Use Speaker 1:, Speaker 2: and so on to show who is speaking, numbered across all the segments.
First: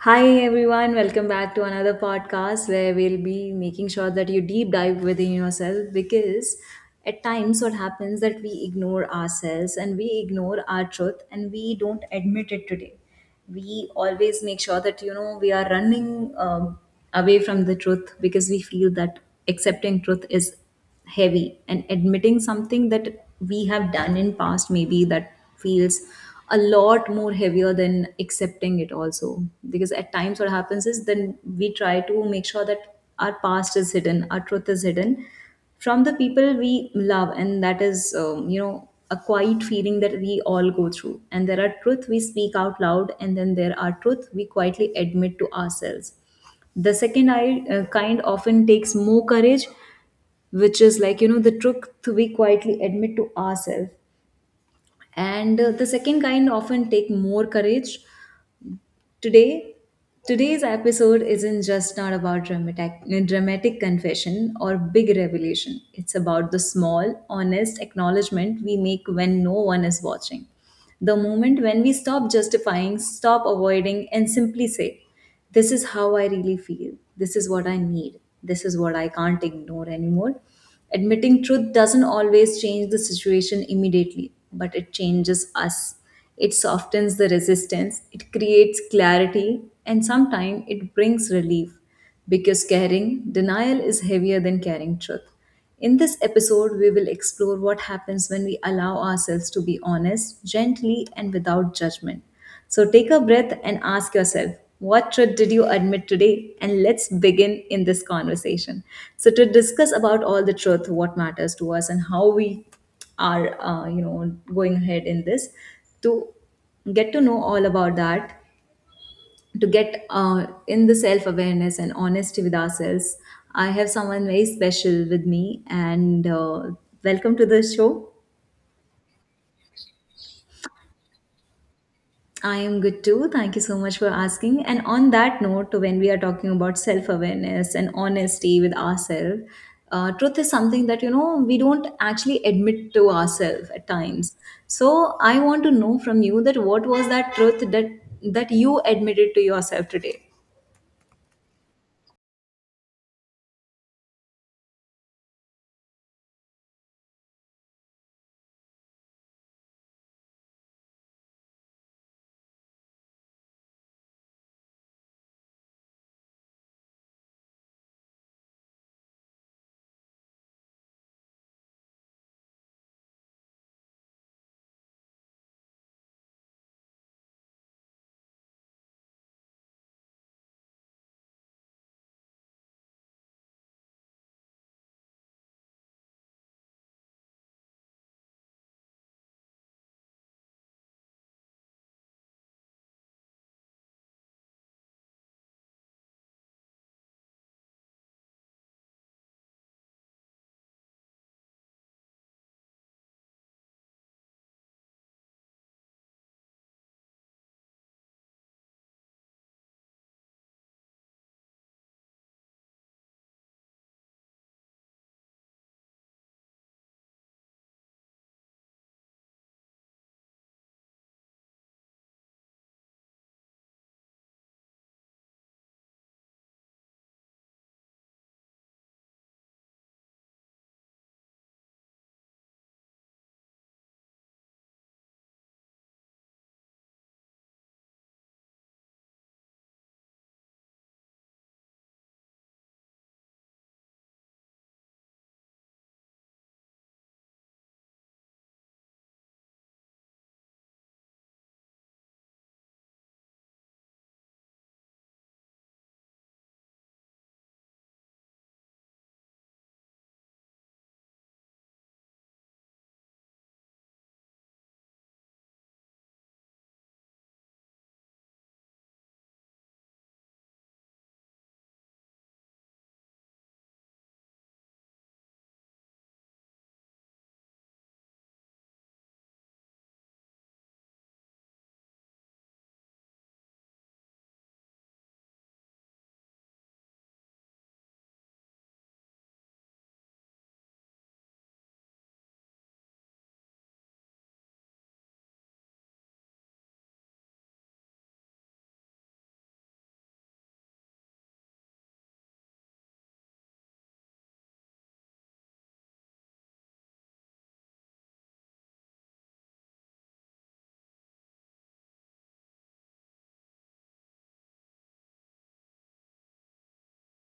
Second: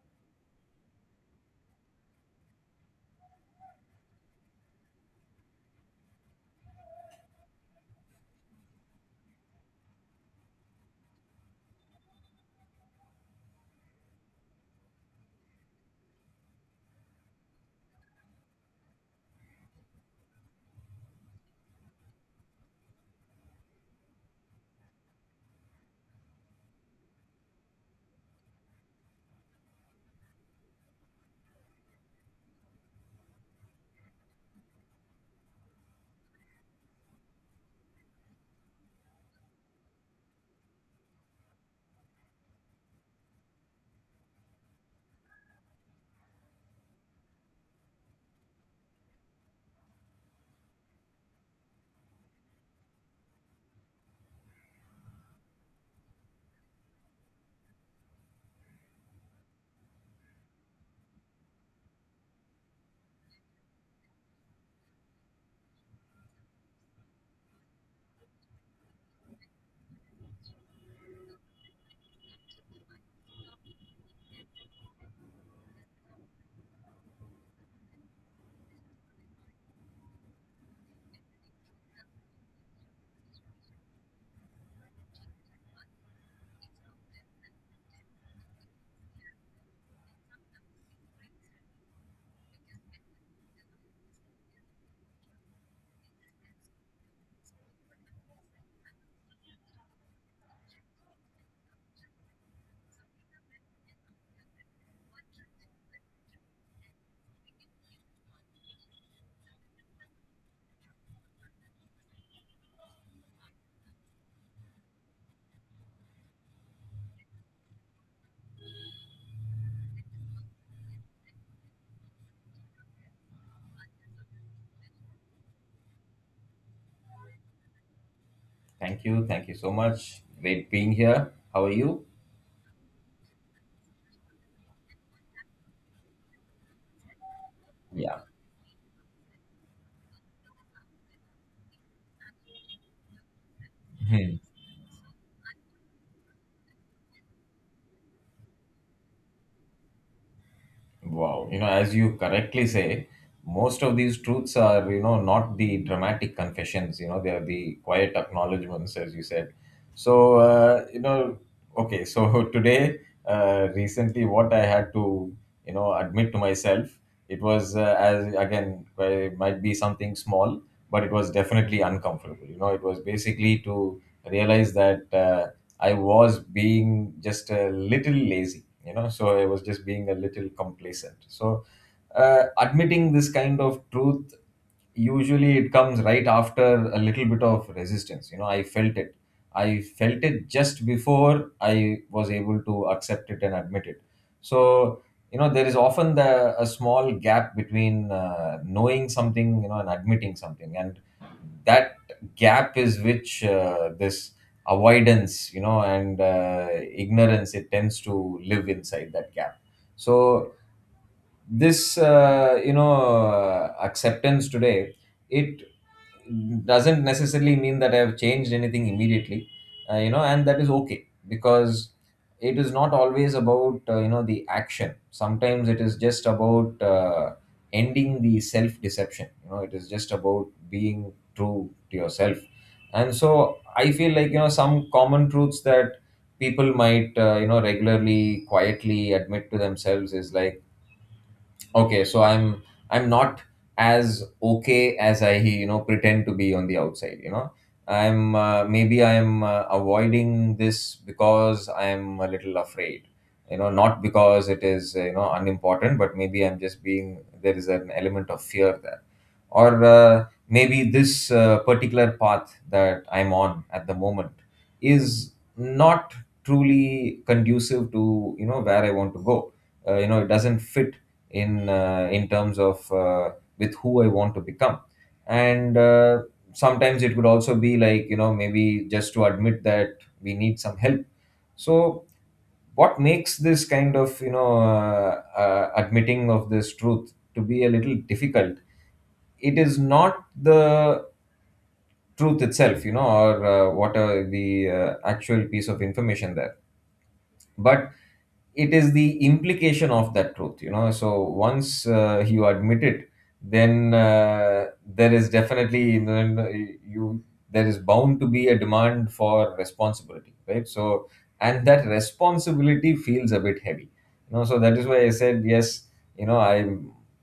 Speaker 1: Hi everyone, welcome back to another podcast where we'll be making sure that you deep dive within yourself, because at times what happens that we ignore ourselves and we ignore our truth and we don't admit it today. We always make sure that you know we are running away from the truth because we feel that accepting truth is heavy, and admitting something that we have done in past maybe, that feels a lot more heavier than accepting it also. Because at times what happens is then we try to make sure that our past is hidden, our truth is hidden from the people we love, and that is you know a quiet feeling that we all go through. And there are truth we speak out loud, and then there are truth we quietly admit to ourselves. The second kind often takes more courage, which is like you know the truth we quietly admit to ourselves, and the second kind often take more courage. Today today's episode isn't just not about dramatic confession or big revelation. It's about the small honest acknowledgement we make when no one is watching, the moment when we stop justifying, stop avoiding, and simply say, this is how I really feel. This is what I need. This is what I can't ignore anymore. Admitting truth doesn't always change the situation immediately, but it changes us. It softens the resistance, it creates clarity, and sometimes it brings relief, because caring denial is heavier than caring truth. In this episode, we will explore what happens when we allow ourselves to be honest, gently, and without judgment. So take a breath and ask yourself, what truth did you admit today? And let's begin in this conversation. So to discuss about all the truth, what matters to us, and how we are, you know, going ahead in this to get to know all about that, to get in the self awareness and honesty with ourselves. I have someone very special with me, and welcome to the show.
Speaker 2: Thank you. Thank you so much. Great being here. How are you?
Speaker 1: I am good too. Thank you so much for asking. And on that note, when we are talking about self awareness and
Speaker 2: Yeah.
Speaker 1: honesty with ourselves, truth is something that you know we don't actually admit to ourselves at times. So I want to know from you that what was that truth that you admitted to yourself today?
Speaker 2: Wow. You know, as you correctly say, most of these truths are, you know, not the dramatic confessions, you know, they are the quiet acknowledgements, as you said. So, okay, so today, recently, what I had to, you know, admit to myself, it was, as again, well, it might be something small, but it was definitely uncomfortable. You know, it was basically to realize that I was being just a little lazy, you know, so I was just being a little complacent. So admitting this kind of truth usually it comes right after a little bit of resistance. You know, I felt it just before I was able to accept it and admit it. So you know, there is often a small gap between knowing something, you know, and admitting something, and that gap is which, this avoidance, you know, and ignorance, it tends to live inside that gap. So this, acceptance today, it doesn't necessarily mean that I have changed anything immediately. You know, and that is okay, because it is not always about, you know, the action. Sometimes it is just about, ending the self deception, you know, it is just about being true to yourself. And so I feel like, you know, some common truths that people might, you know, regularly quietly admit to themselves is like, okay, so I'm not as okay as I, you know, pretend to be on the outside. You know, I'm, maybe I'm avoiding this because I'm a little afraid. You know, not because it is, you know, unimportant, but maybe I'm just being, there is an element of fear there, or maybe this, particular path that I'm on at the moment is not truly conducive to, you know, where I want to go. You know, it doesn't fit in, in terms of, with who I want to become. And sometimes it could also be like, you know, maybe just to admit that we need some help. So what makes this kind of, admitting of this truth to be a little difficult? It is not the truth itself, you know, or what are the actual piece of information there, but it is the implication of that truth. You know, so once you admit it, then there is definitely then you there is bound to be a demand for responsibility, right? So and that responsibility feels a bit heavy, you know, so that is why I said, yes, you know, I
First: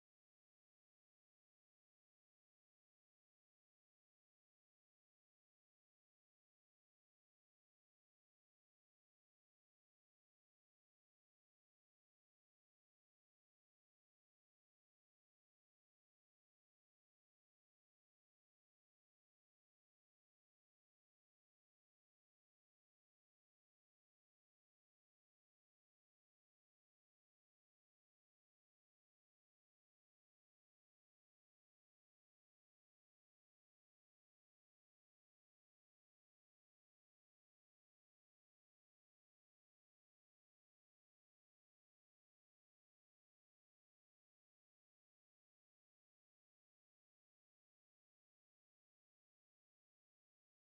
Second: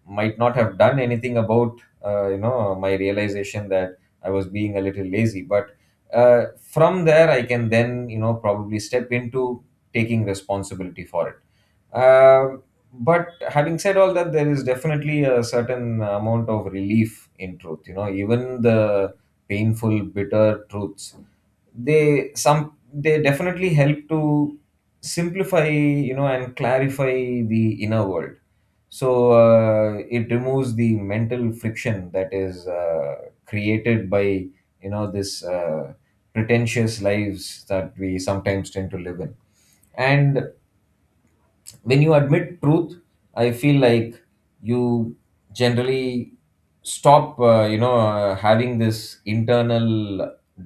Speaker 2: might not have done anything about, you know, my realization that I was being a little lazy, but uh, from there I can then, you know, probably step into taking responsibility for it. Um but having said all that, there is definitely a certain amount of relief in truth. You know, even the painful, bitter truths, they definitely help to simplify, you know, and clarify the inner world. So it removes the mental friction that is, created by, you know, this, pretentious lives that we sometimes tend to live in. And when you admit truth, I feel like you generally stop, having this internal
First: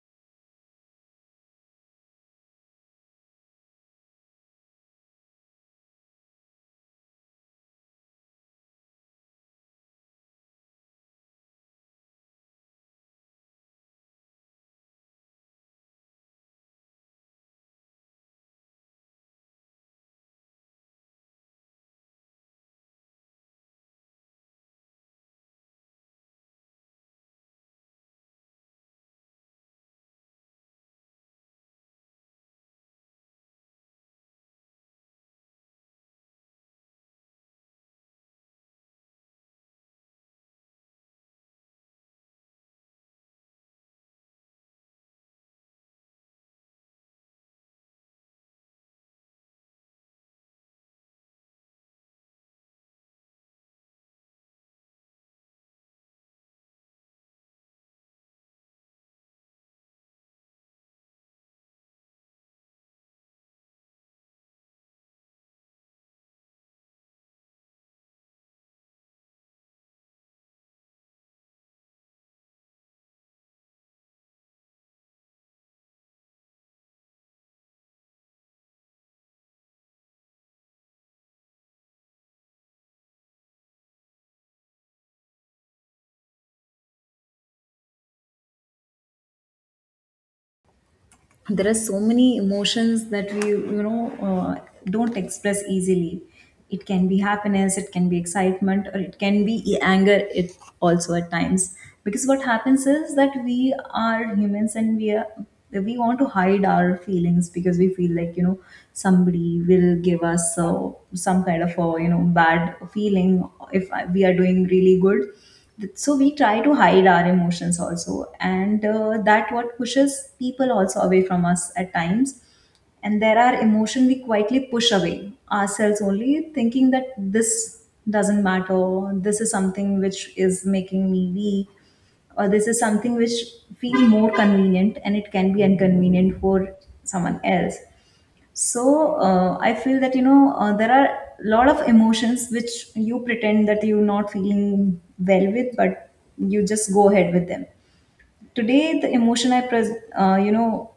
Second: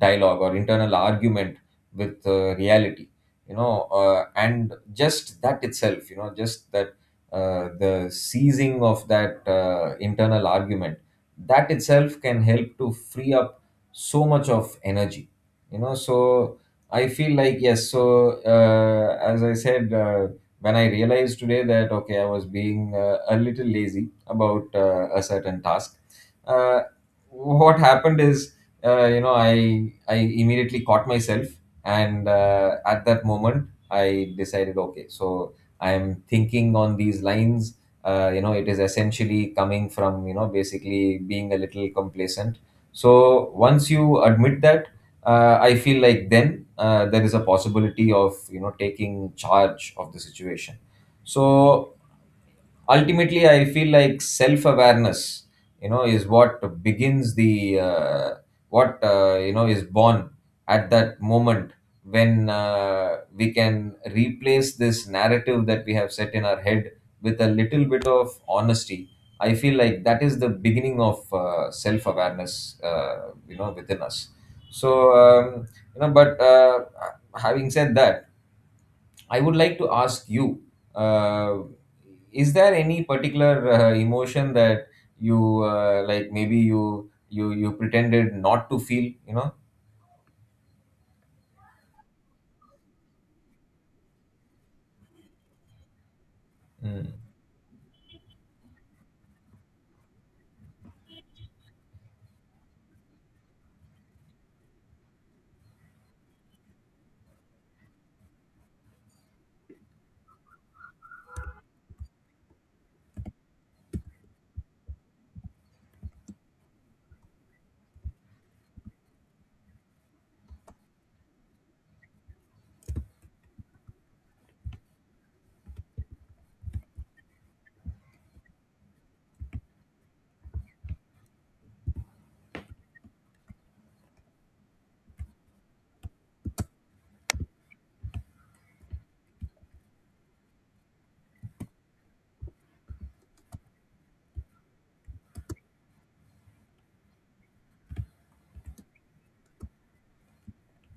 Speaker 2: dialogue or internal argument with, reality. And just that itself, you know, just that, the seizing of that, internal argument, that itself can help to free up so much of energy. You know, so I feel like, yes, so as I said, when I realized today that okay, I was being, a little lazy about, a certain task. Uh, what happened is, you know, I immediately caught myself, and at that moment, I decided, okay, so I am thinking on these lines. You know, it is essentially coming from, you know, basically being a little complacent. So once you admit that, I feel like then, there is a possibility of, you know, taking charge of the situation. So ultimately I feel like self awareness, you know, is what begins the, what, you know, is born at that moment when, we can replace this narrative that we have set in our head with a little bit of honesty. I feel like that is the beginning of, self awareness, uh, you know, within us. So, um, you know, but having said that, I would like to ask you, uh, is there any particular, emotion that you, like? Maybe you pretended not to feel. You know.
Speaker 1: There are so many emotions that we you know don't express easily. It can
Speaker 2: Mm.
Speaker 1: be happiness, it can be excitement, or it can be anger it also at times, because what happens is that we are humans, and we are we want to hide our feelings because we feel like you know somebody will give us some kind of a you know bad feeling if we are doing really good. So we try to hide our emotions also, and that what pushes people also away from us at times. And there are emotion we quietly push away ourselves only, thinking that this doesn't matter, this is something which is making me weak, or this is something which feel more convenient and it can be inconvenient for someone else. So I feel that you know there are a lot of emotions which you pretend that you're not feeling well with, but you just go ahead with them. Today, the emotion I you know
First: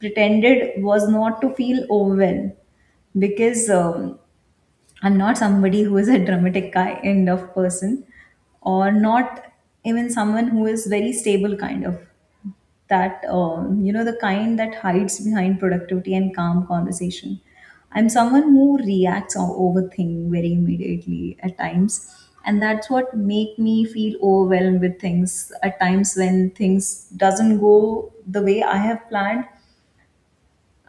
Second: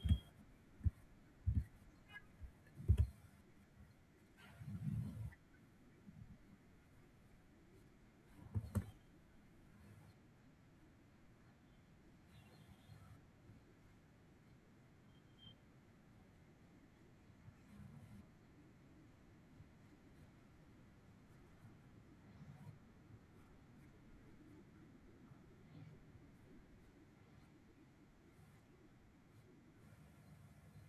Speaker 1: pretended was not to feel overwhelmed, because I'm not somebody who is a dramatic kind of person, or not even someone who is very stable kind of, that you know the kind that hides behind productivity and calm conversation. I'm someone who reacts or overthink very immediately at times, and that's what make me feel overwhelmed with things at times when things doesn't go the way I have planned.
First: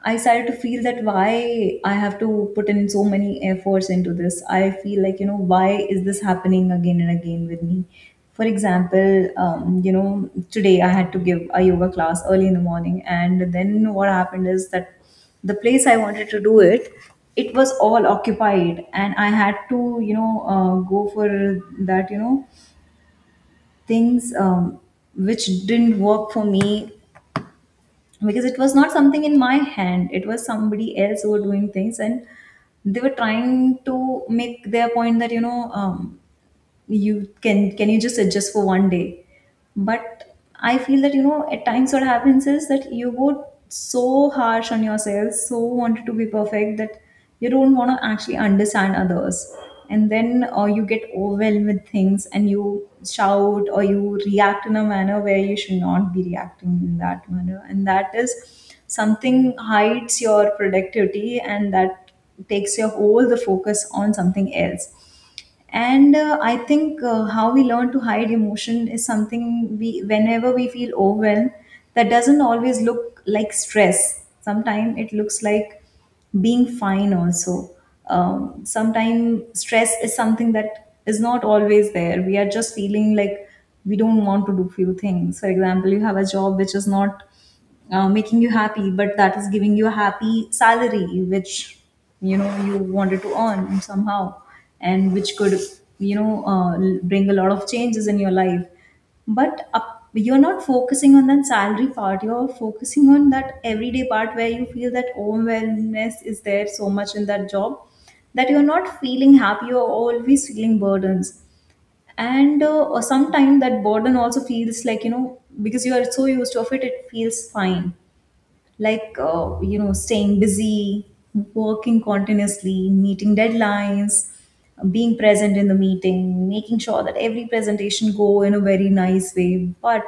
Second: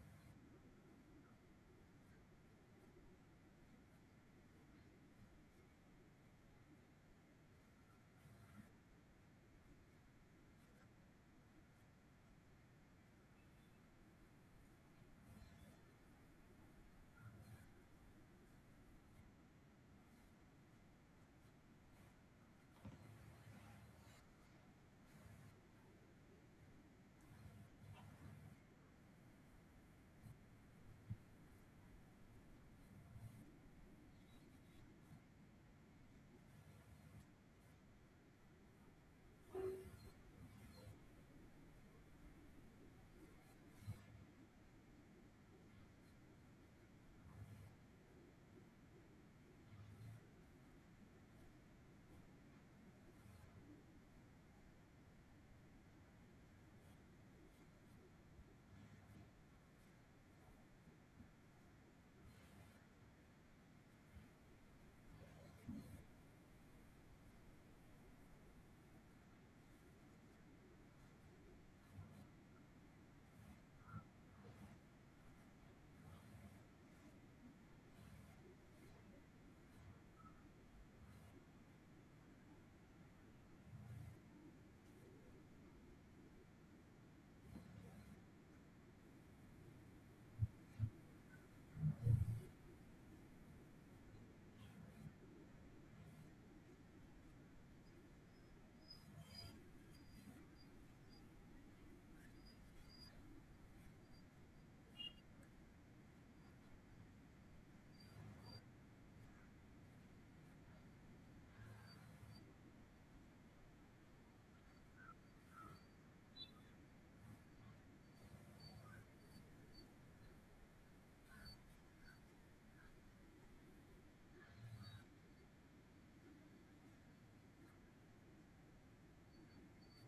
Speaker 1: I started to feel that why I have to put in so many efforts into this. I feel like, you know, why is this happening again and again with me? For example, you know, today I had to give a yoga class early in the morning. And then what happened is that the place I wanted to do it, it was all occupied. And I had to, you know, go for that, you know, things which didn't work for me, because it was not something in my hand, it was somebody else who were doing things. And they were trying to make their point that you know you can you just adjust for one day? But I feel that you know at times what happens is that you go so harsh on yourself, so wanted to be perfect, that you don't want to actually understand others, and then or you get overwhelmed with things and you shout or you react in a manner where you should not be reacting in that manner. And that is something, hides your productivity, and that takes your all the focus on something else. And I think how we learn to hide emotion is something we, whenever we feel overwhelmed, that doesn't always look like stress. Sometimes it looks like being fine also. Sometimes stress is something that is not always there, we are just feeling like we don't want to do few things. For example, you have a job which is not making you happy, but that is giving you a happy salary which you know you wanted to earn somehow, and which could you know bring a lot of changes in your life. But up, you're not focusing on that salary part, you're focusing on that everyday part, where you feel that overwhelmness is there so much in that job, that you're not feeling happy, you're always feeling burdens. And sometimes that burden also feels like you know, because you are so used to of it, it feels fine. Like you know, staying busy, working continuously, meeting deadlines, being present in the meeting, making sure that every presentation go in a very nice way. But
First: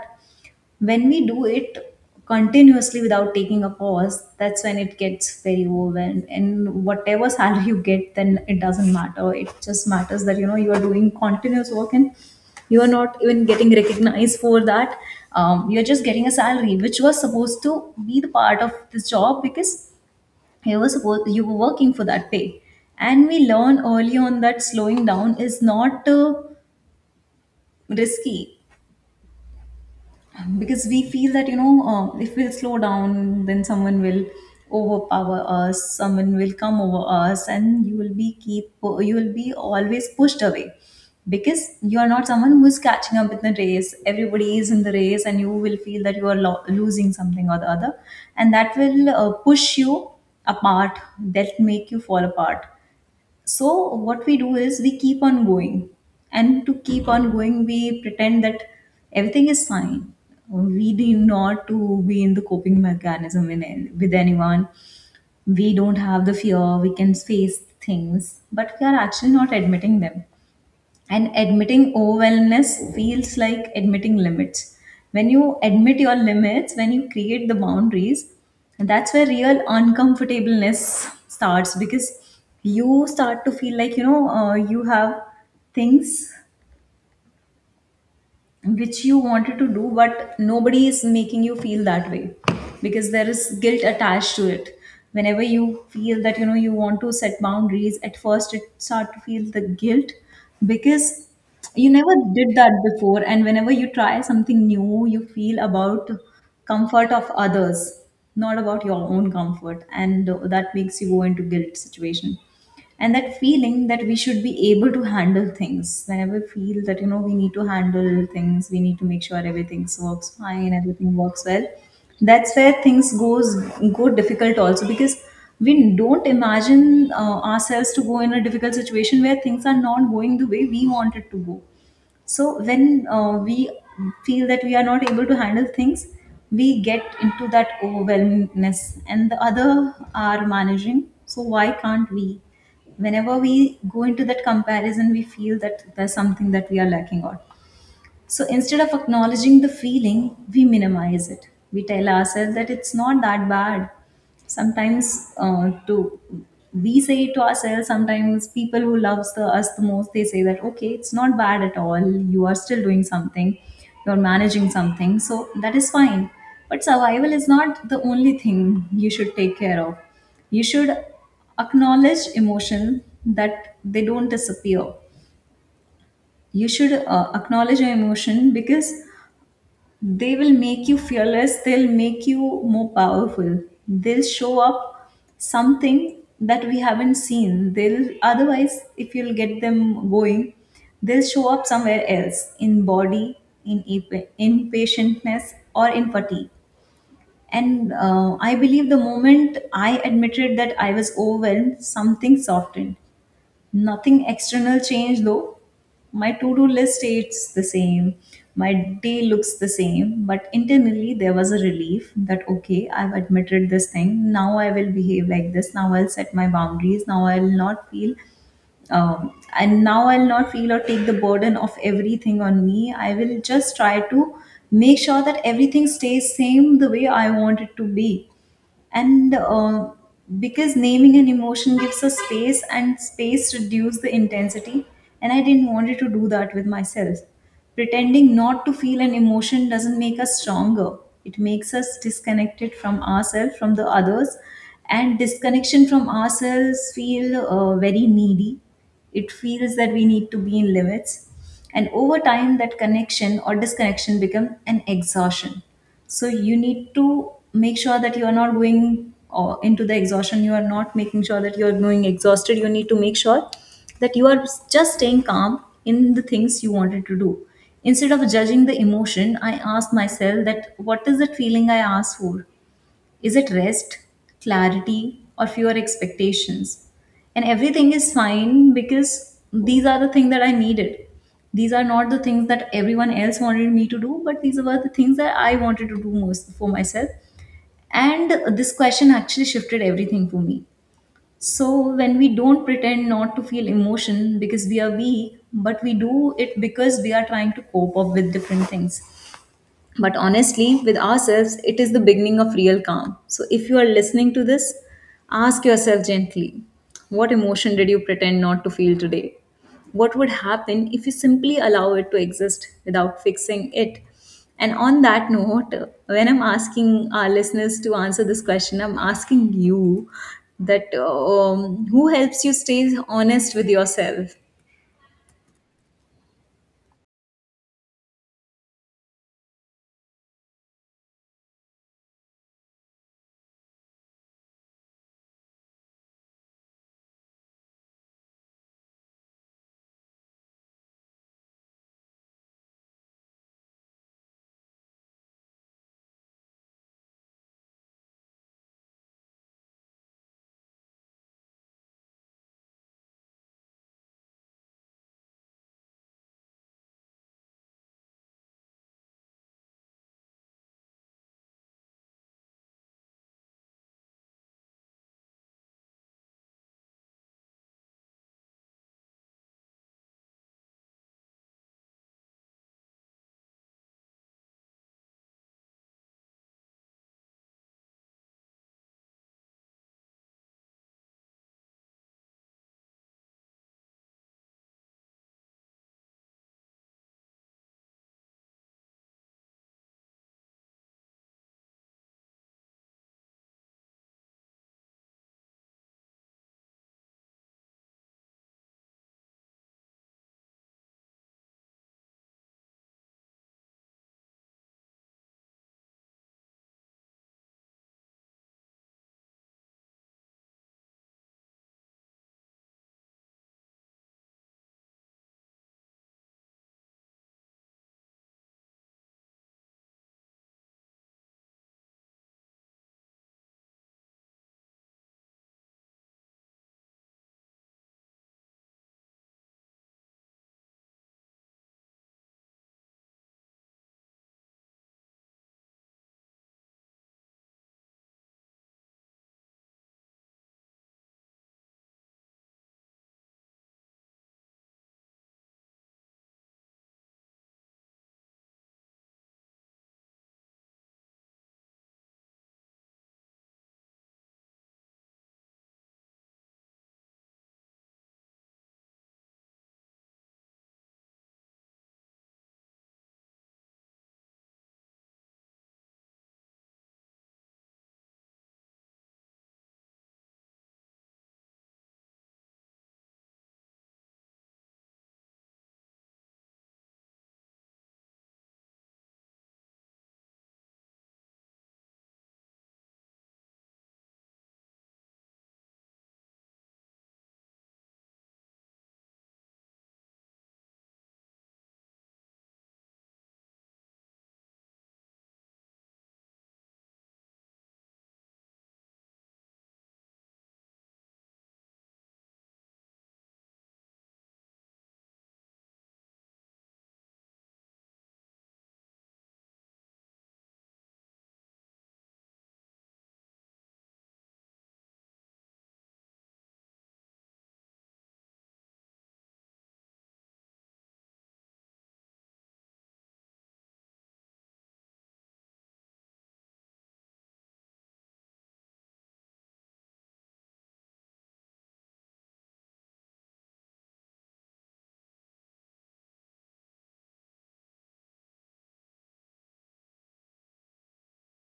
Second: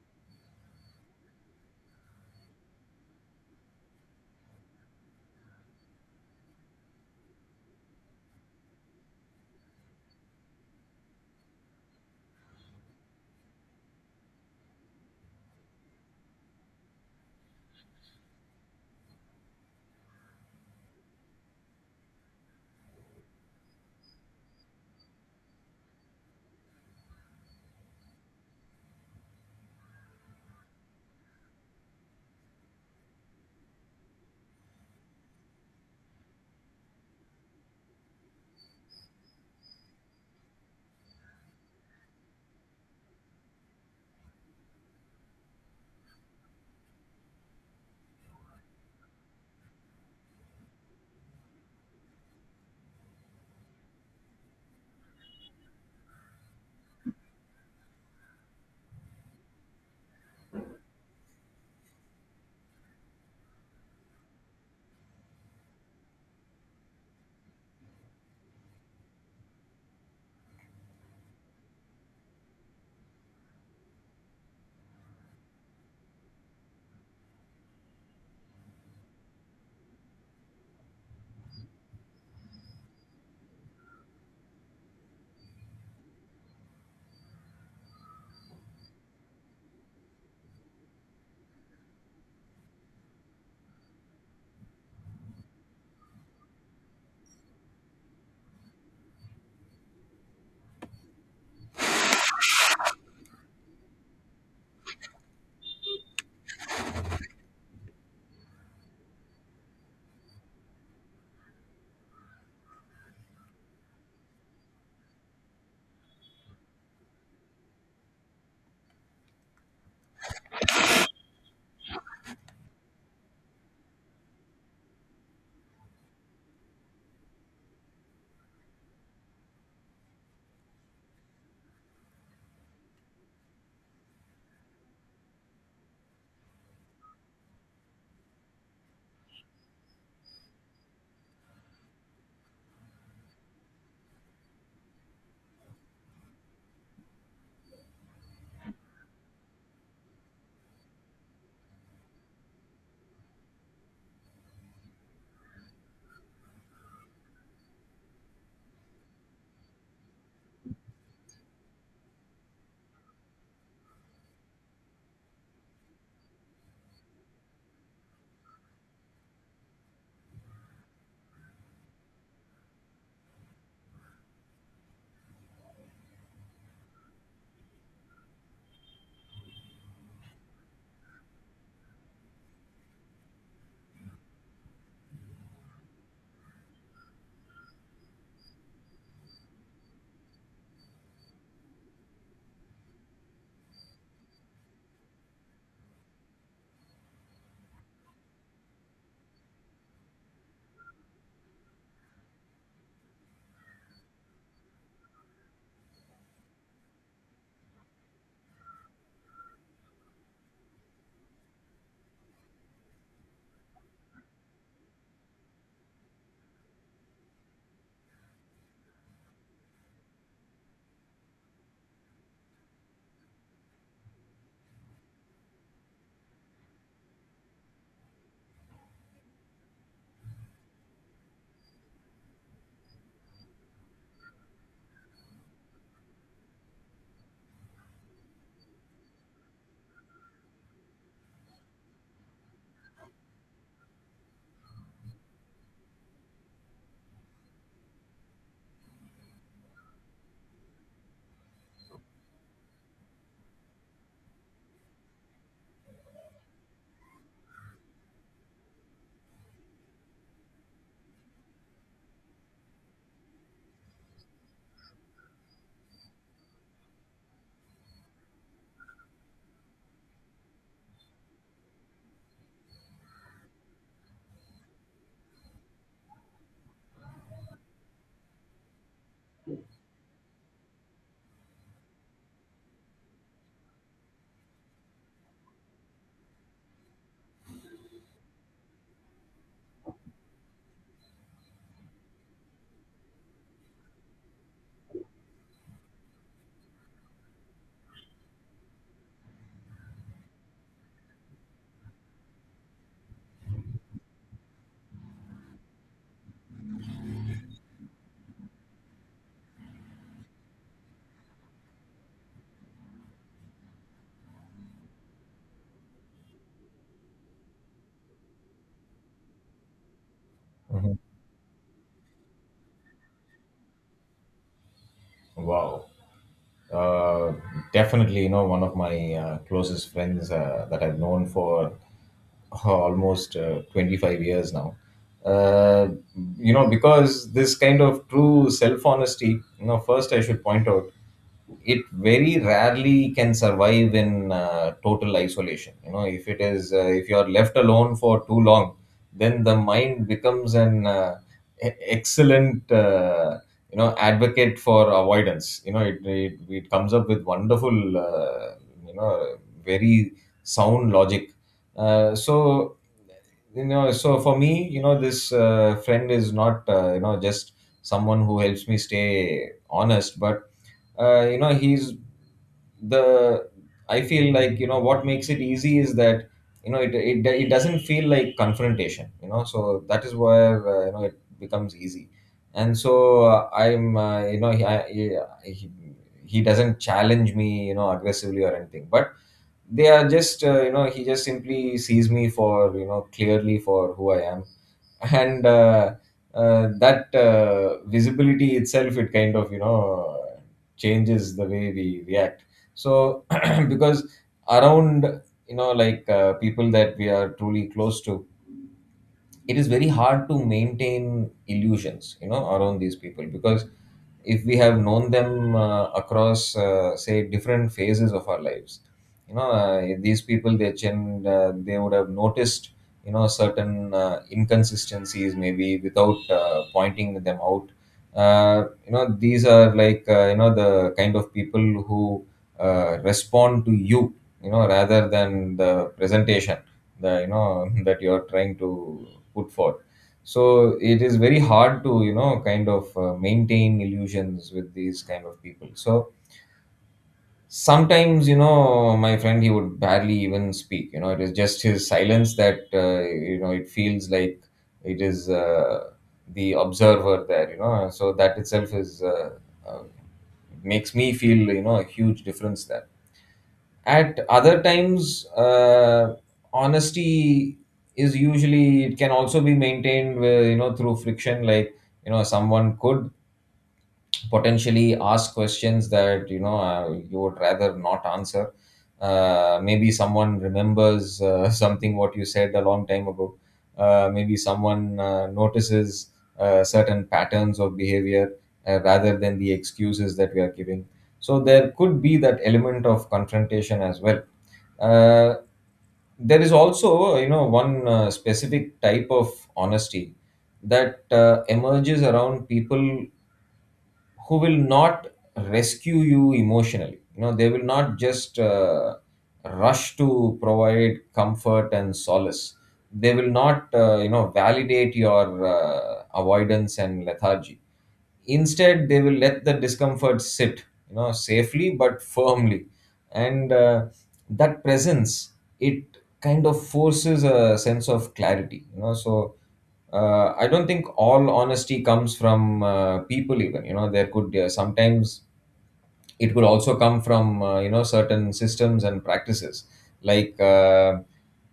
Speaker 1: when we do it continuously without taking a pause, that's when it gets very overwhelmed, and whatever salary you get then, it doesn't matter, it just matters that you know you are doing continuous work, and you are not even getting recognized for that. You're just getting a salary which was supposed to be the part of this job, because you were supposed, you were working for that pay. And we learn early on that slowing down is not risky, because we feel that you know if we'll slow down, then someone will overpower us, someone will come over us, and you will be keep, you will be always pushed away, because you are not someone who is catching up with the race. Everybody is in the race, and you will feel that you are losing something or the other, and that will push you apart, that make you fall apart. So what we do is we keep on going, and to keep on going we pretend that everything is fine. We do not to be in the coping mechanism in, with anyone. We don't have the fear, we can face things, but we are actually not admitting them. And admitting overwhelmness feels like admitting limits. When you admit your limits, when you create the boundaries, that's where real uncomfortableness starts, because you start to feel like, you know, you have things which you wanted to do, but nobody is making you feel that way, because there is guilt attached to it. Whenever you feel that you know you want to set boundaries, at first it start to feel the guilt, because you never did that before, and whenever you try something new, you feel about comfort of others, not about your own comfort, and that makes you go into guilt situation. And that feeling that we should be able to handle things, whenever we feel that you know we need to handle things, we need to make sure everything works fine, everything works well, that's where things goes go difficult also, because we don't imagine ourselves to go in a difficult situation where things are not going the way we want it to go. So when we feel that we are not able to handle things, we get into that overwhelmedness, and the other are managing. So why can't we? Whenever we go into that comparison, we feel that there's something that we are lacking on. So instead of acknowledging the feeling, we minimize it. We tell ourselves that it's not that bad. Sometimes to we say it to ourselves. Sometimes people who loves us the most, they say that okay, it's not bad at all. You are still doing something. You're managing something, so that is fine. But survival is not the only thing you should take care of. You should acknowledge emotion that they don't disappear. You should acknowledge your emotion, because they will make you fearless, they'll make you more powerful, they'll show up something that we haven't seen. They'll otherwise, if you'll get them going, they'll show up somewhere else in body, in impatientness or in fatigue. And I believe the moment I admitted that I was overwhelmed, something softened. Nothing external changed though. My to-do list stays the same, my day looks the same, but internally there was a relief that okay, I've admitted this thing, now I will behave like this, now I'll set my boundaries, now I'll not feel um, and now I'll not feel or take the burden of everything on me. I will just try to make sure that everything stays same the way I want it to be. And Because naming an emotion gives us space, and space reduces the intensity. And I didn't want it to do that with myself. Pretending not to feel an emotion doesn't make us stronger. It makes us disconnected from ourselves, from the others, and disconnection from ourselves feel very needy. It feels that we need to be in limits, and over time, that connection or disconnection become an exhaustion. So you need to make sure that you are not going into the exhaustion, you are not making sure that you are going exhausted. You need to make sure that you are just staying calm in the things you wanted to do. Instead of judging the emotion, I asked myself that what is that feeling I asked for. Is it rest, clarity, or fewer expectations? And everything is fine, because these are the things that I needed. These are not the things that everyone else wanted me to do, but these were the things that I wanted to do most for myself. And this question actually shifted everything for me. So when we don't pretend not to feel emotion because we are weak, but we do it because we are trying to cope up with different things, but honestly with ourselves, it is the beginning of real calm. So if you are listening to this, ask yourself gently, what emotion did you pretend not to feel today? What would happen if you simply allow it to exist without fixing it? And on that note, when I'm asking our listeners to answer this question, I'm asking you that
Speaker 2: Mhm.
Speaker 1: who helps you stay honest with yourself?
Speaker 2: Wow. Uh, definitely, you know, one of my, closest friends that I've known for almost 25 years now. uh, you know, because this kind of true self honesty, you know, first I should point out, it very rarely can survive in, total isolation. You know, if it is, if you are left alone for too long, then the mind becomes an, excellent, you know, advocate for avoidance. You know, it comes up with wonderful, you know, very sound logic. So, you know, so for me, you know, this, friend is not, you know, just someone who helps me stay honest, but you know, he's the, I feel like, you know, what makes it easy is that, you know, it doesn't feel like confrontation. You know, so that is where, you know, it becomes easy. And so I'm you know he, I, he, he doesn't challenge me, you know, aggressively or anything, but they are just, you know, he just simply sees me for, you know, clearly for who I am. And that visibility itself, it kind of, you know, changes the way we react. So because around, you know, like, people that we are truly close to, it is very hard to maintain illusions, you know, around these people, because if we have known them, across, say, different phases of our lives, you know, these people, they they would have noticed, you know, certain, inconsistencies, maybe without, pointing them out. You know, these are like, you know, the kind of people who, respond to you, you know, rather than the presentation that, you know, that you're trying to put forth. So it is very hard to, you know, kind of, maintain illusions with these kind of people. So sometimes, you know, my friend, he would barely even speak. You know, it is just his silence that, you know, it feels like it is, the observer there, you know, so that itself is, uh, makes me feel, you know, a huge difference there. At other times, honesty is usually, it can also be maintained with, you know, through friction, like, you know, someone could potentially ask questions that, you know, you would rather not answer. Maybe someone remembers, something what you said a long time ago. Maybe someone, notices, certain patterns of behavior, rather than the excuses that we are giving. So there could be that element of confrontation as well. uh, there is also, you know, one, specific type of honesty that, emerges around people who will not rescue you emotionally. You know, they will not just, rush to provide comfort and solace. They will not, you know, validate your avoidance and lethargy, instead they will let the discomfort sit, you know, safely but firmly. And That presence, it kind of forces a sense of clarity, you know. So I don't think all honesty comes from people even, you know. There could sometimes, it could also come from you know, certain systems and practices, like uh,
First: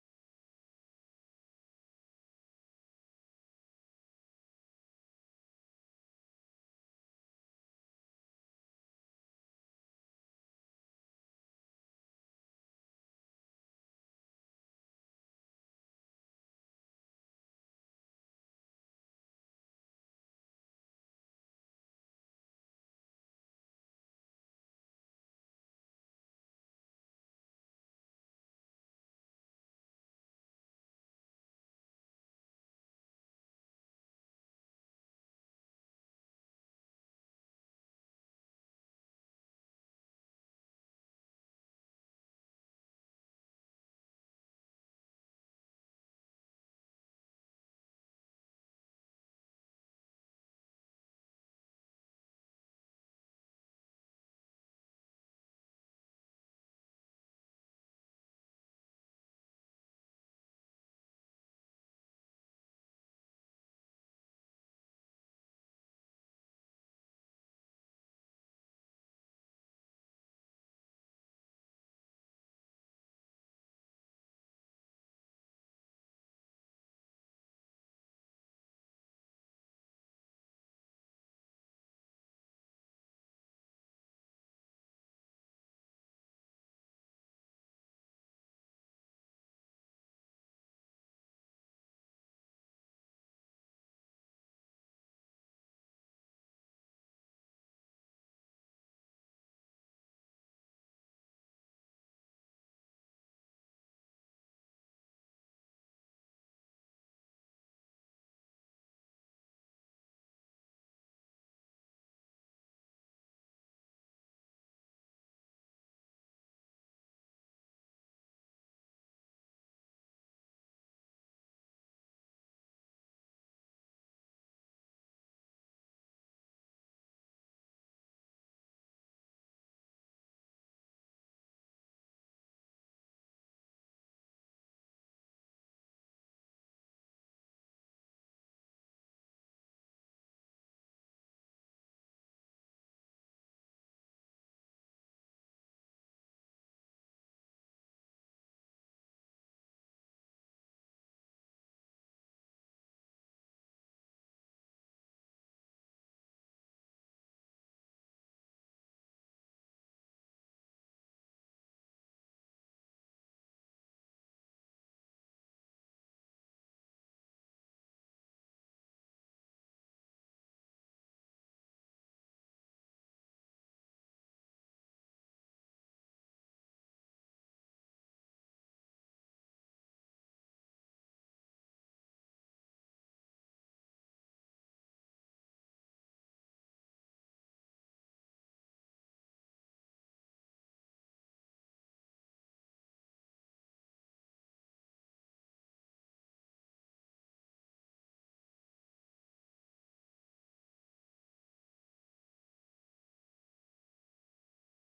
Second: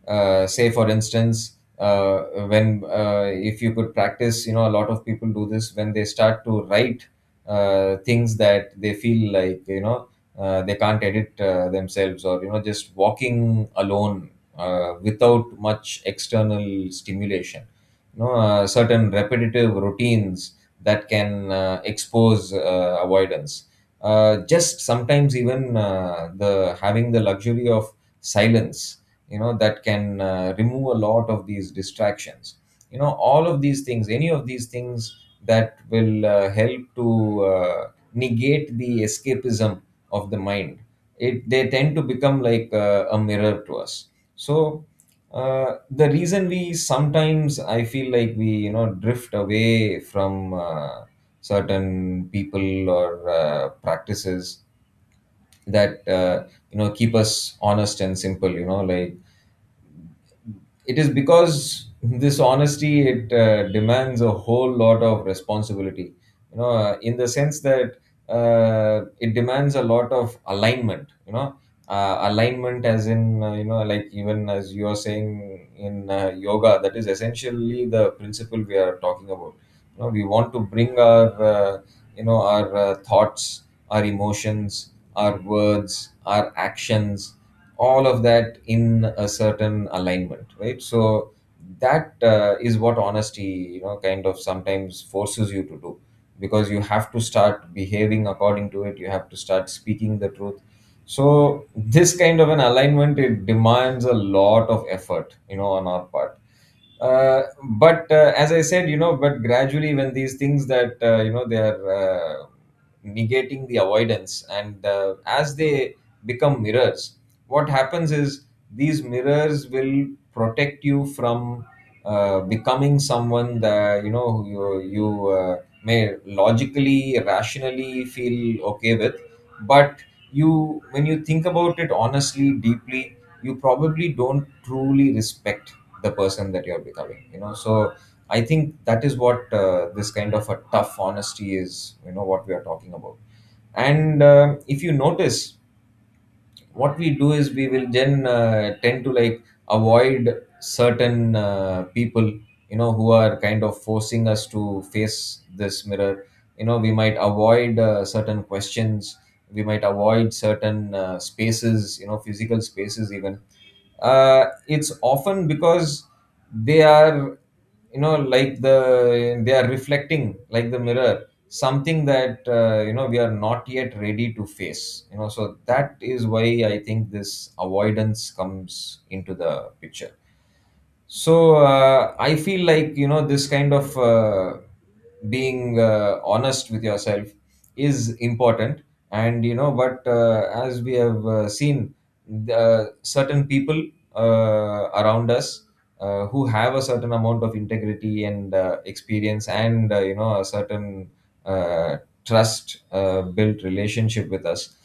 Speaker 2: uh, say for instance, when, if you could practice, you know. A lot of people do this when they start to write things that they feel like, you know, they can't edit themselves, or you know, just walking alone without much external stimulation, you know. Certain repetitive routines that can expose avoidance, just sometimes even the having the luxury of silence, you know, that can remove a lot of these distractions, you know. All of these things, any of these things, that will help to negate the escapism of the mind, it they tend to become like a mirror to us. So the reason we sometimes, I feel like, we, you know, drift away from certain people or practices that you know, keep us honest and simple. You know, like, it is because this honesty, it demands a whole lot of responsibility, you know, in the sense that it demands a lot of alignment, you know. Alignment as in, you know, like, even as you are saying in yoga, that is essentially the principle we are talking about. You know, we want to bring our you know, our thoughts, our emotions, our words, our actions, all of that in a certain alignment, right? So that is what honesty, you know, kind of sometimes forces you to do, because you have to start behaving according to it, you have to start speaking the truth. So this kind of an alignment, it demands a lot of effort, you know, on our part. uh, but as I said, you know, but gradually, when these things that you know, they are negating the avoidance, and as they become mirrors, what happens is these mirrors will protect you from becoming someone that, you know, who you may logically, rationally feel okay with, but you when you think about it honestly, deeply, you probably don't truly respect the person that you're becoming, you know. So I think that is what this kind of a tough honesty is, you know, what we are talking about. And if you notice, what we do is we will then tend to, like, avoid certain people, you know, who are kind of forcing us to face this mirror. You know, we might avoid certain questions, we might avoid certain spaces, you know, physical spaces even. It's often because they are, you know, like, they are reflecting, like the mirror, something that you know, we are not yet ready to face, you know. So that is why I think this avoidance comes into the picture. So I feel like, you know, this kind of being honest with yourself is important, and you know, but as we have seen, certain people around us who have a certain amount of integrity and experience, and you know, a certain uh, trust built relationship with us.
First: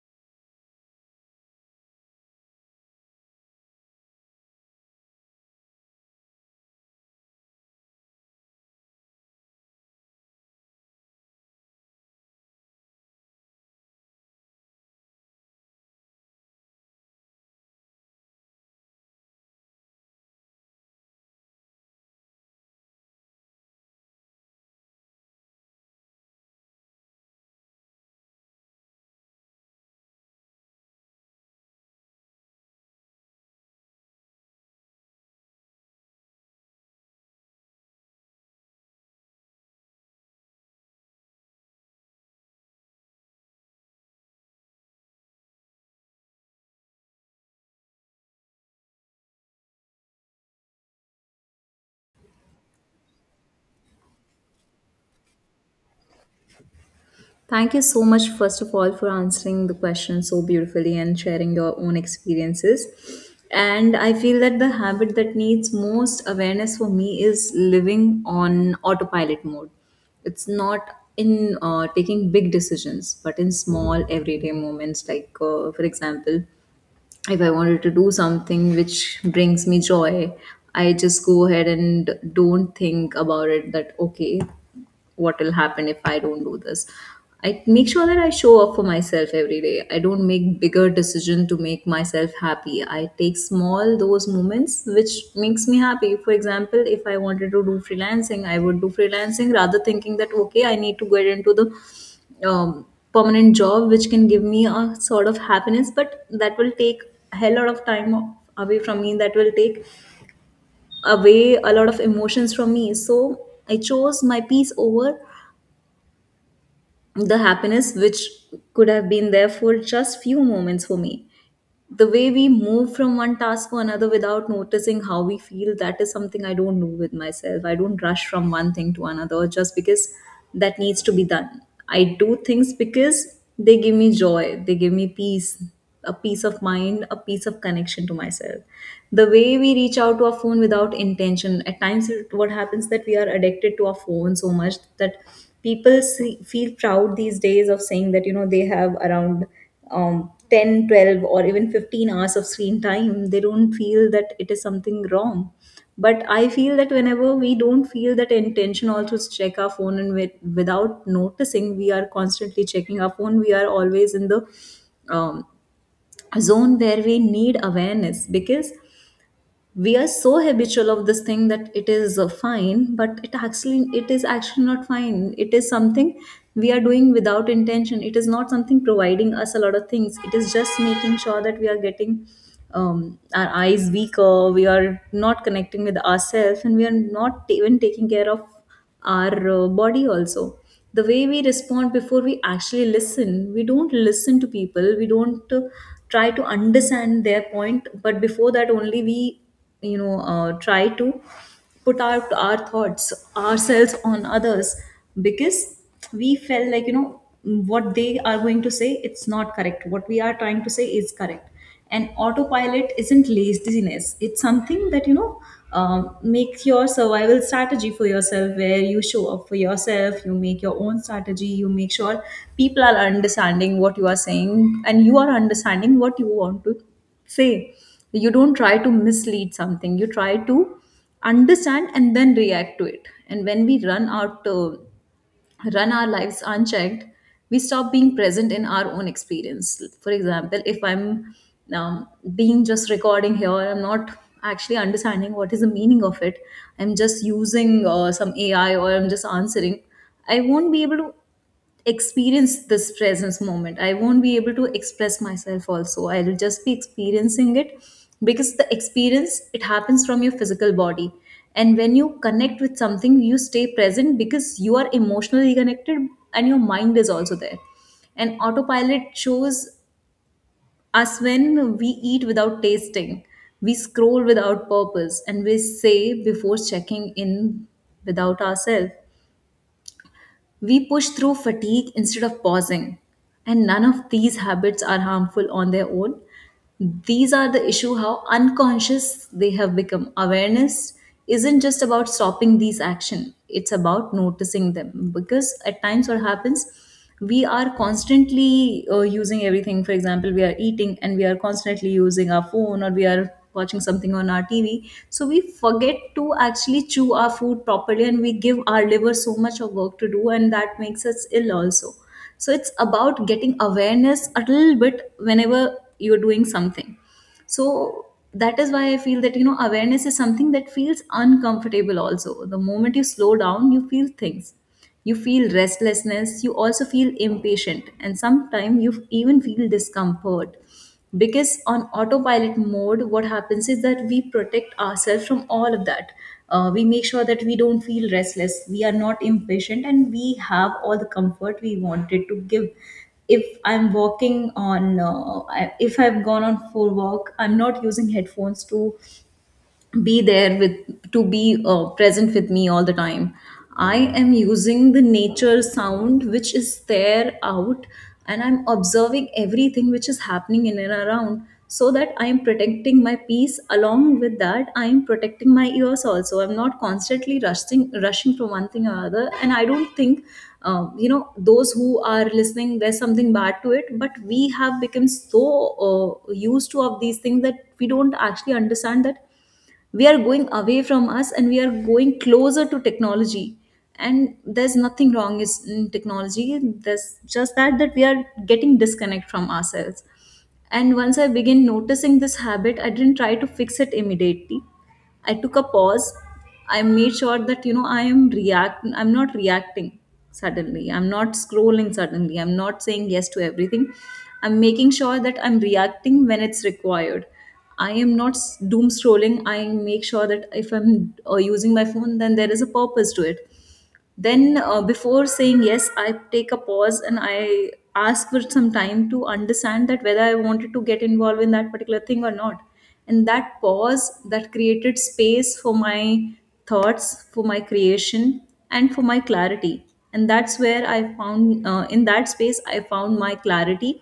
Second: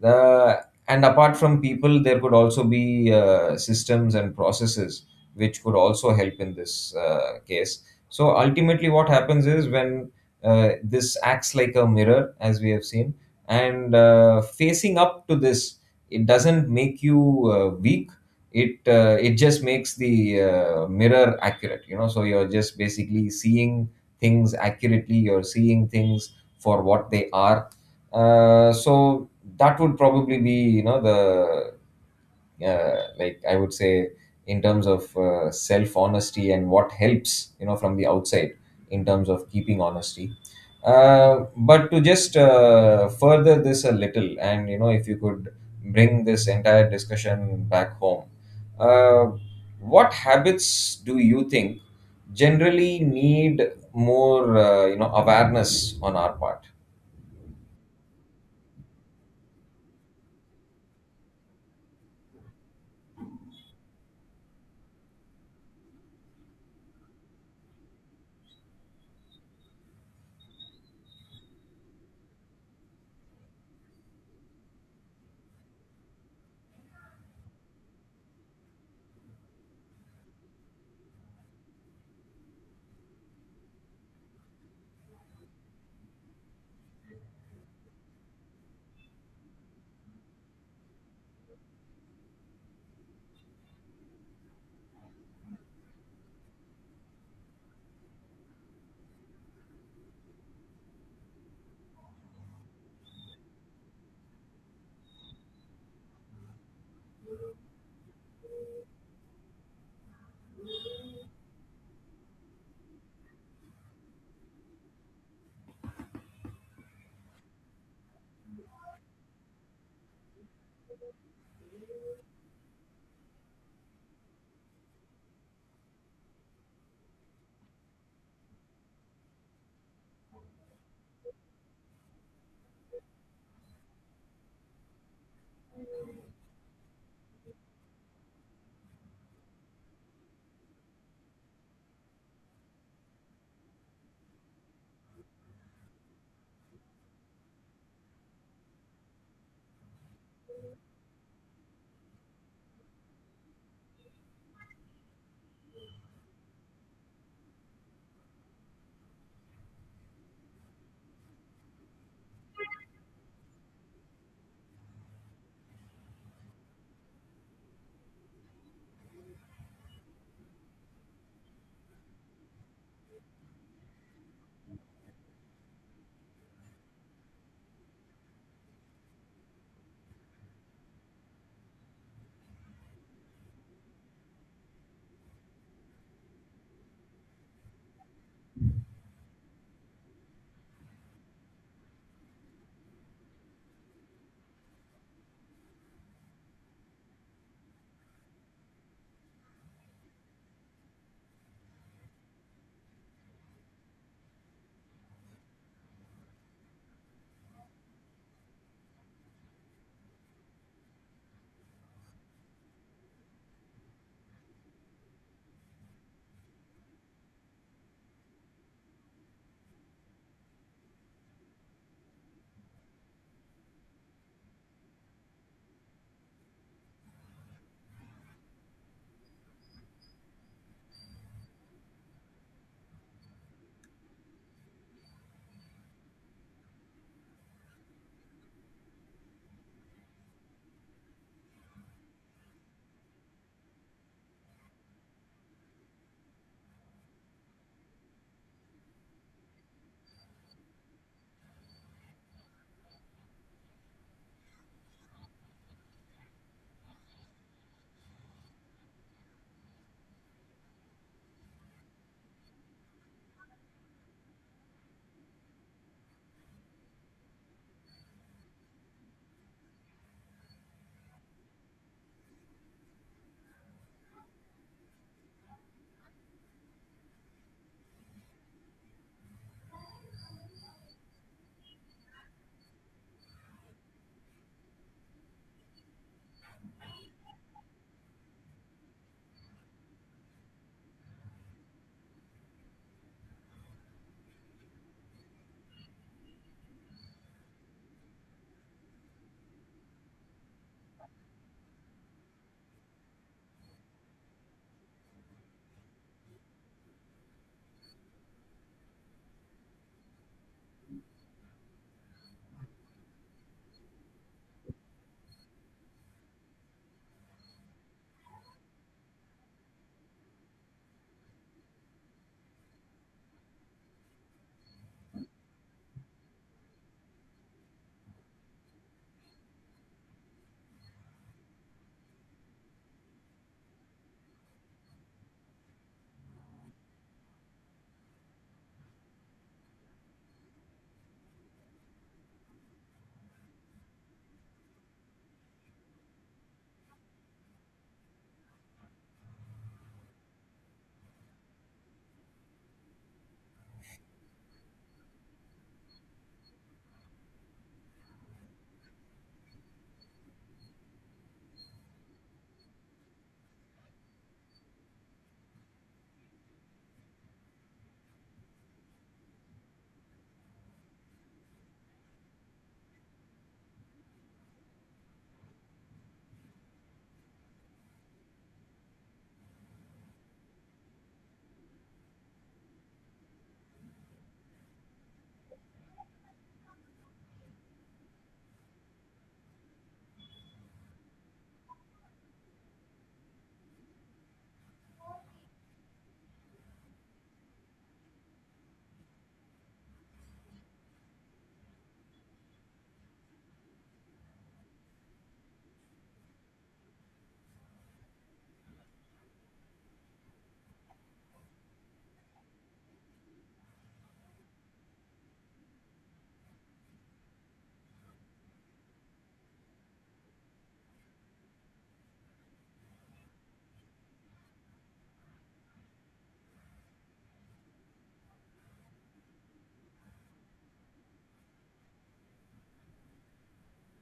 Speaker 2: The And apart from people, there could also be systems and processes which could also help in this case. So ultimately what happens is, when this acts like a mirror, as we have seen, and facing up to this, it doesn't make you weak, it just makes the mirror accurate. You know, so you're just basically seeing things accurately, you're seeing things for what they are. So that would probably be, you know, the like, I would say, in terms of self honesty and what helps, you know, from the outside, in terms of keeping honesty. But to just further this a little, and you know, if you could bring this entire discussion back home, uh, what habits do you think generally need more you know, awareness on our part?
Speaker 1: Thank you so much, first of all, for answering the question so beautifully and sharing your own experiences. And I feel that the habit that needs most awareness for me is living on autopilot mode. It's not in taking big decisions, but in small everyday moments, like, for example, if I wanted to do something which brings me joy, I just go ahead and don't think about it that, okay, what will happen if I don't do this. I make sure that I show up for myself every day. I don't make bigger decision to make myself happy. I take small those moments which makes me happy. For example, if I wanted to do freelancing, I would do freelancing rather thinking that okay, I need to get into the um, permanent job which can give me a sort of happiness, but that will take a hell lot of time away from me, that will take away a lot of emotions from me. So I chose my peace over the happiness which could have been there for just few moments for me. The way we move from one task to another without noticing how we feel, that is something I don't do with myself. I don't rush from one thing to another just because that needs to be done. I do things because they give me joy, they give me peace, a peace of mind, a piece of connection to myself. The way we reach out to our phone without intention at times, what happens that we are addicted to our phone so much that people see, feel proud these days of saying that you know they have around 10, 12, or even 15 hours of screen time. They don't feel that it is something wrong, but I feel that whenever we don't feel that intention also to check our phone, and without noticing we are constantly checking our phone, we are always in the um, zone where we need awareness, because we are so habitual of this thing that it is fine. But it is actually not fine. It is something we are doing without intention. It is not something providing us a lot of things. It is just making sure that we are getting our eyes weaker, we are not connecting with ourselves, and we are not even taking care of our body also. The way we respond before we actually listen, we don't listen to people, we don't try to understand their point, but before that only we, you know, try to put out our thoughts ourselves on others, because we felt like, you know, what they are going to say, it's not correct, what we are trying to say is correct. And autopilot isn't laziness, it's something that, you know, make your survival strategy for yourself, where you show up for yourself, you make your own strategy, you make sure people are understanding what you are saying and you are understanding what you want to say. You don't try to mislead something, you try to understand and then react to it. And when we run our lives unchecked, we stop being present in our own experience. For example, if I'm um, being just recording here, I'm not actually understanding what is the meaning of it. I'm just using some AI, or I'm just answering, I won't be able to experience this presence moment, I won't be able to express myself also, I'll just be experiencing it. Because the experience it happens from your physical body, and when you connect with something you stay present, because you are emotionally connected and your mind is also there. And autopilot shows us when we eat without tasting, we scroll without purpose, and we say before checking in without ourselves, we push through fatigue instead of pausing, and none of these habits are harmful on their own. These are the issue how unconscious they have become. Awareness isn't just about stopping these action, it's about noticing them, because at times what happens, we are constantly using everything. For example, we are eating and we are constantly using our phone, or we are watching something on our TV, so we forget to actually chew our food properly, and we give our liver so much of work to do, and that makes us ill also. So it's about getting awareness a little bit whenever you're doing something. So that is why I feel that, you know, awareness is something that feels uncomfortable also. The moment you slow down, you feel things, you feel restlessness, you also feel impatient, and sometimes you even feel discomfort, because on autopilot mode what happens is that we protect ourselves from all of that. We make sure that we don't feel restless, we are not impatient, and we have all the comfort we wanted to give. If I'm walking on if I've gone on for walk, I'm not using headphones to be there with, to be present with me all the time. I am using the nature sound which is there out, and I'm observing everything which is happening in and around, so that I am protecting my peace. Along with that, I am protecting my ears also. I'm not constantly rushing from one thing or other, and I don't think, you know, those who are listening, there's something bad to it, but we have become so used to of these things that we don't actually understand that we are going away from us and we are going closer to technology. And there's nothing wrong is in technology, there's just that we are getting disconnect from ourselves. And once I began noticing this habit, I didn't try to fix it immediately. I took a pause. I made sure that, you know, I'm not reacting suddenly, I'm not scrolling suddenly, I'm not saying yes to everything. I'm making sure that I'm reacting when it's required. I am not doom scrolling. I make sure that if I'm using my phone, then there is a purpose to it. Then, before saying yes, I take a pause, and I ask for some time to understand that whether I wanted to get involved in that particular thing or not. And that pause that created space for my thoughts, for my creation, and for my clarity. And that's where I found, in that space, I found my clarity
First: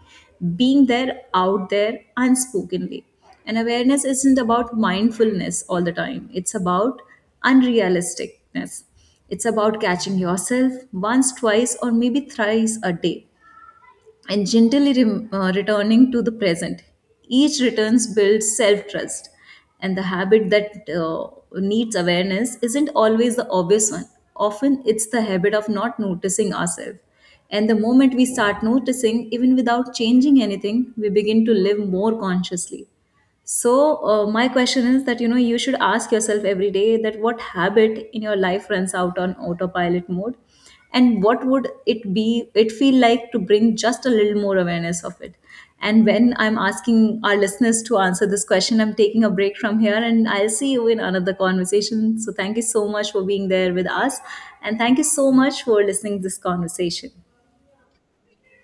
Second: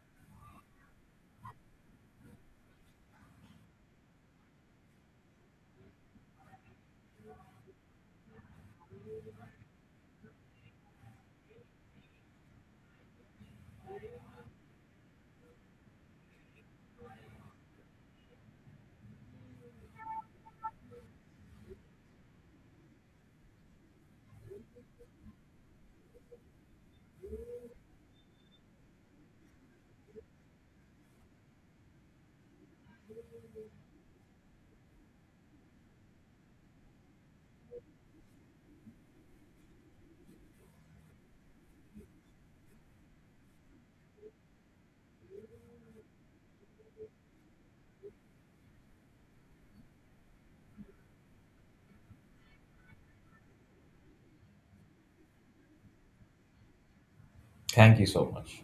Speaker 1: being there out there unspokenly. And awareness isn't about mindfulness all the time, it's about unrealisticness. It's about catching yourself once, twice, or maybe thrice a day, and gently returning to the present. Each returns builds self trust, and the habit that needs awareness isn't always the obvious one. Often, it's the habit of not noticing ourselves. And the moment we start noticing, even without changing anything, we begin to live more consciously. So, my question is that, you know, you should ask yourself every day that what habit in your life runs out on autopilot mode, and what would it be? It feel like to bring just a little more awareness of it. And when I'm asking our listeners to answer this question, I'm taking a break from here, and I'll see you in another conversation. So, thank you so much for being there with us, and thank you so much for listening to this conversation.
Speaker 2: Thank you so much.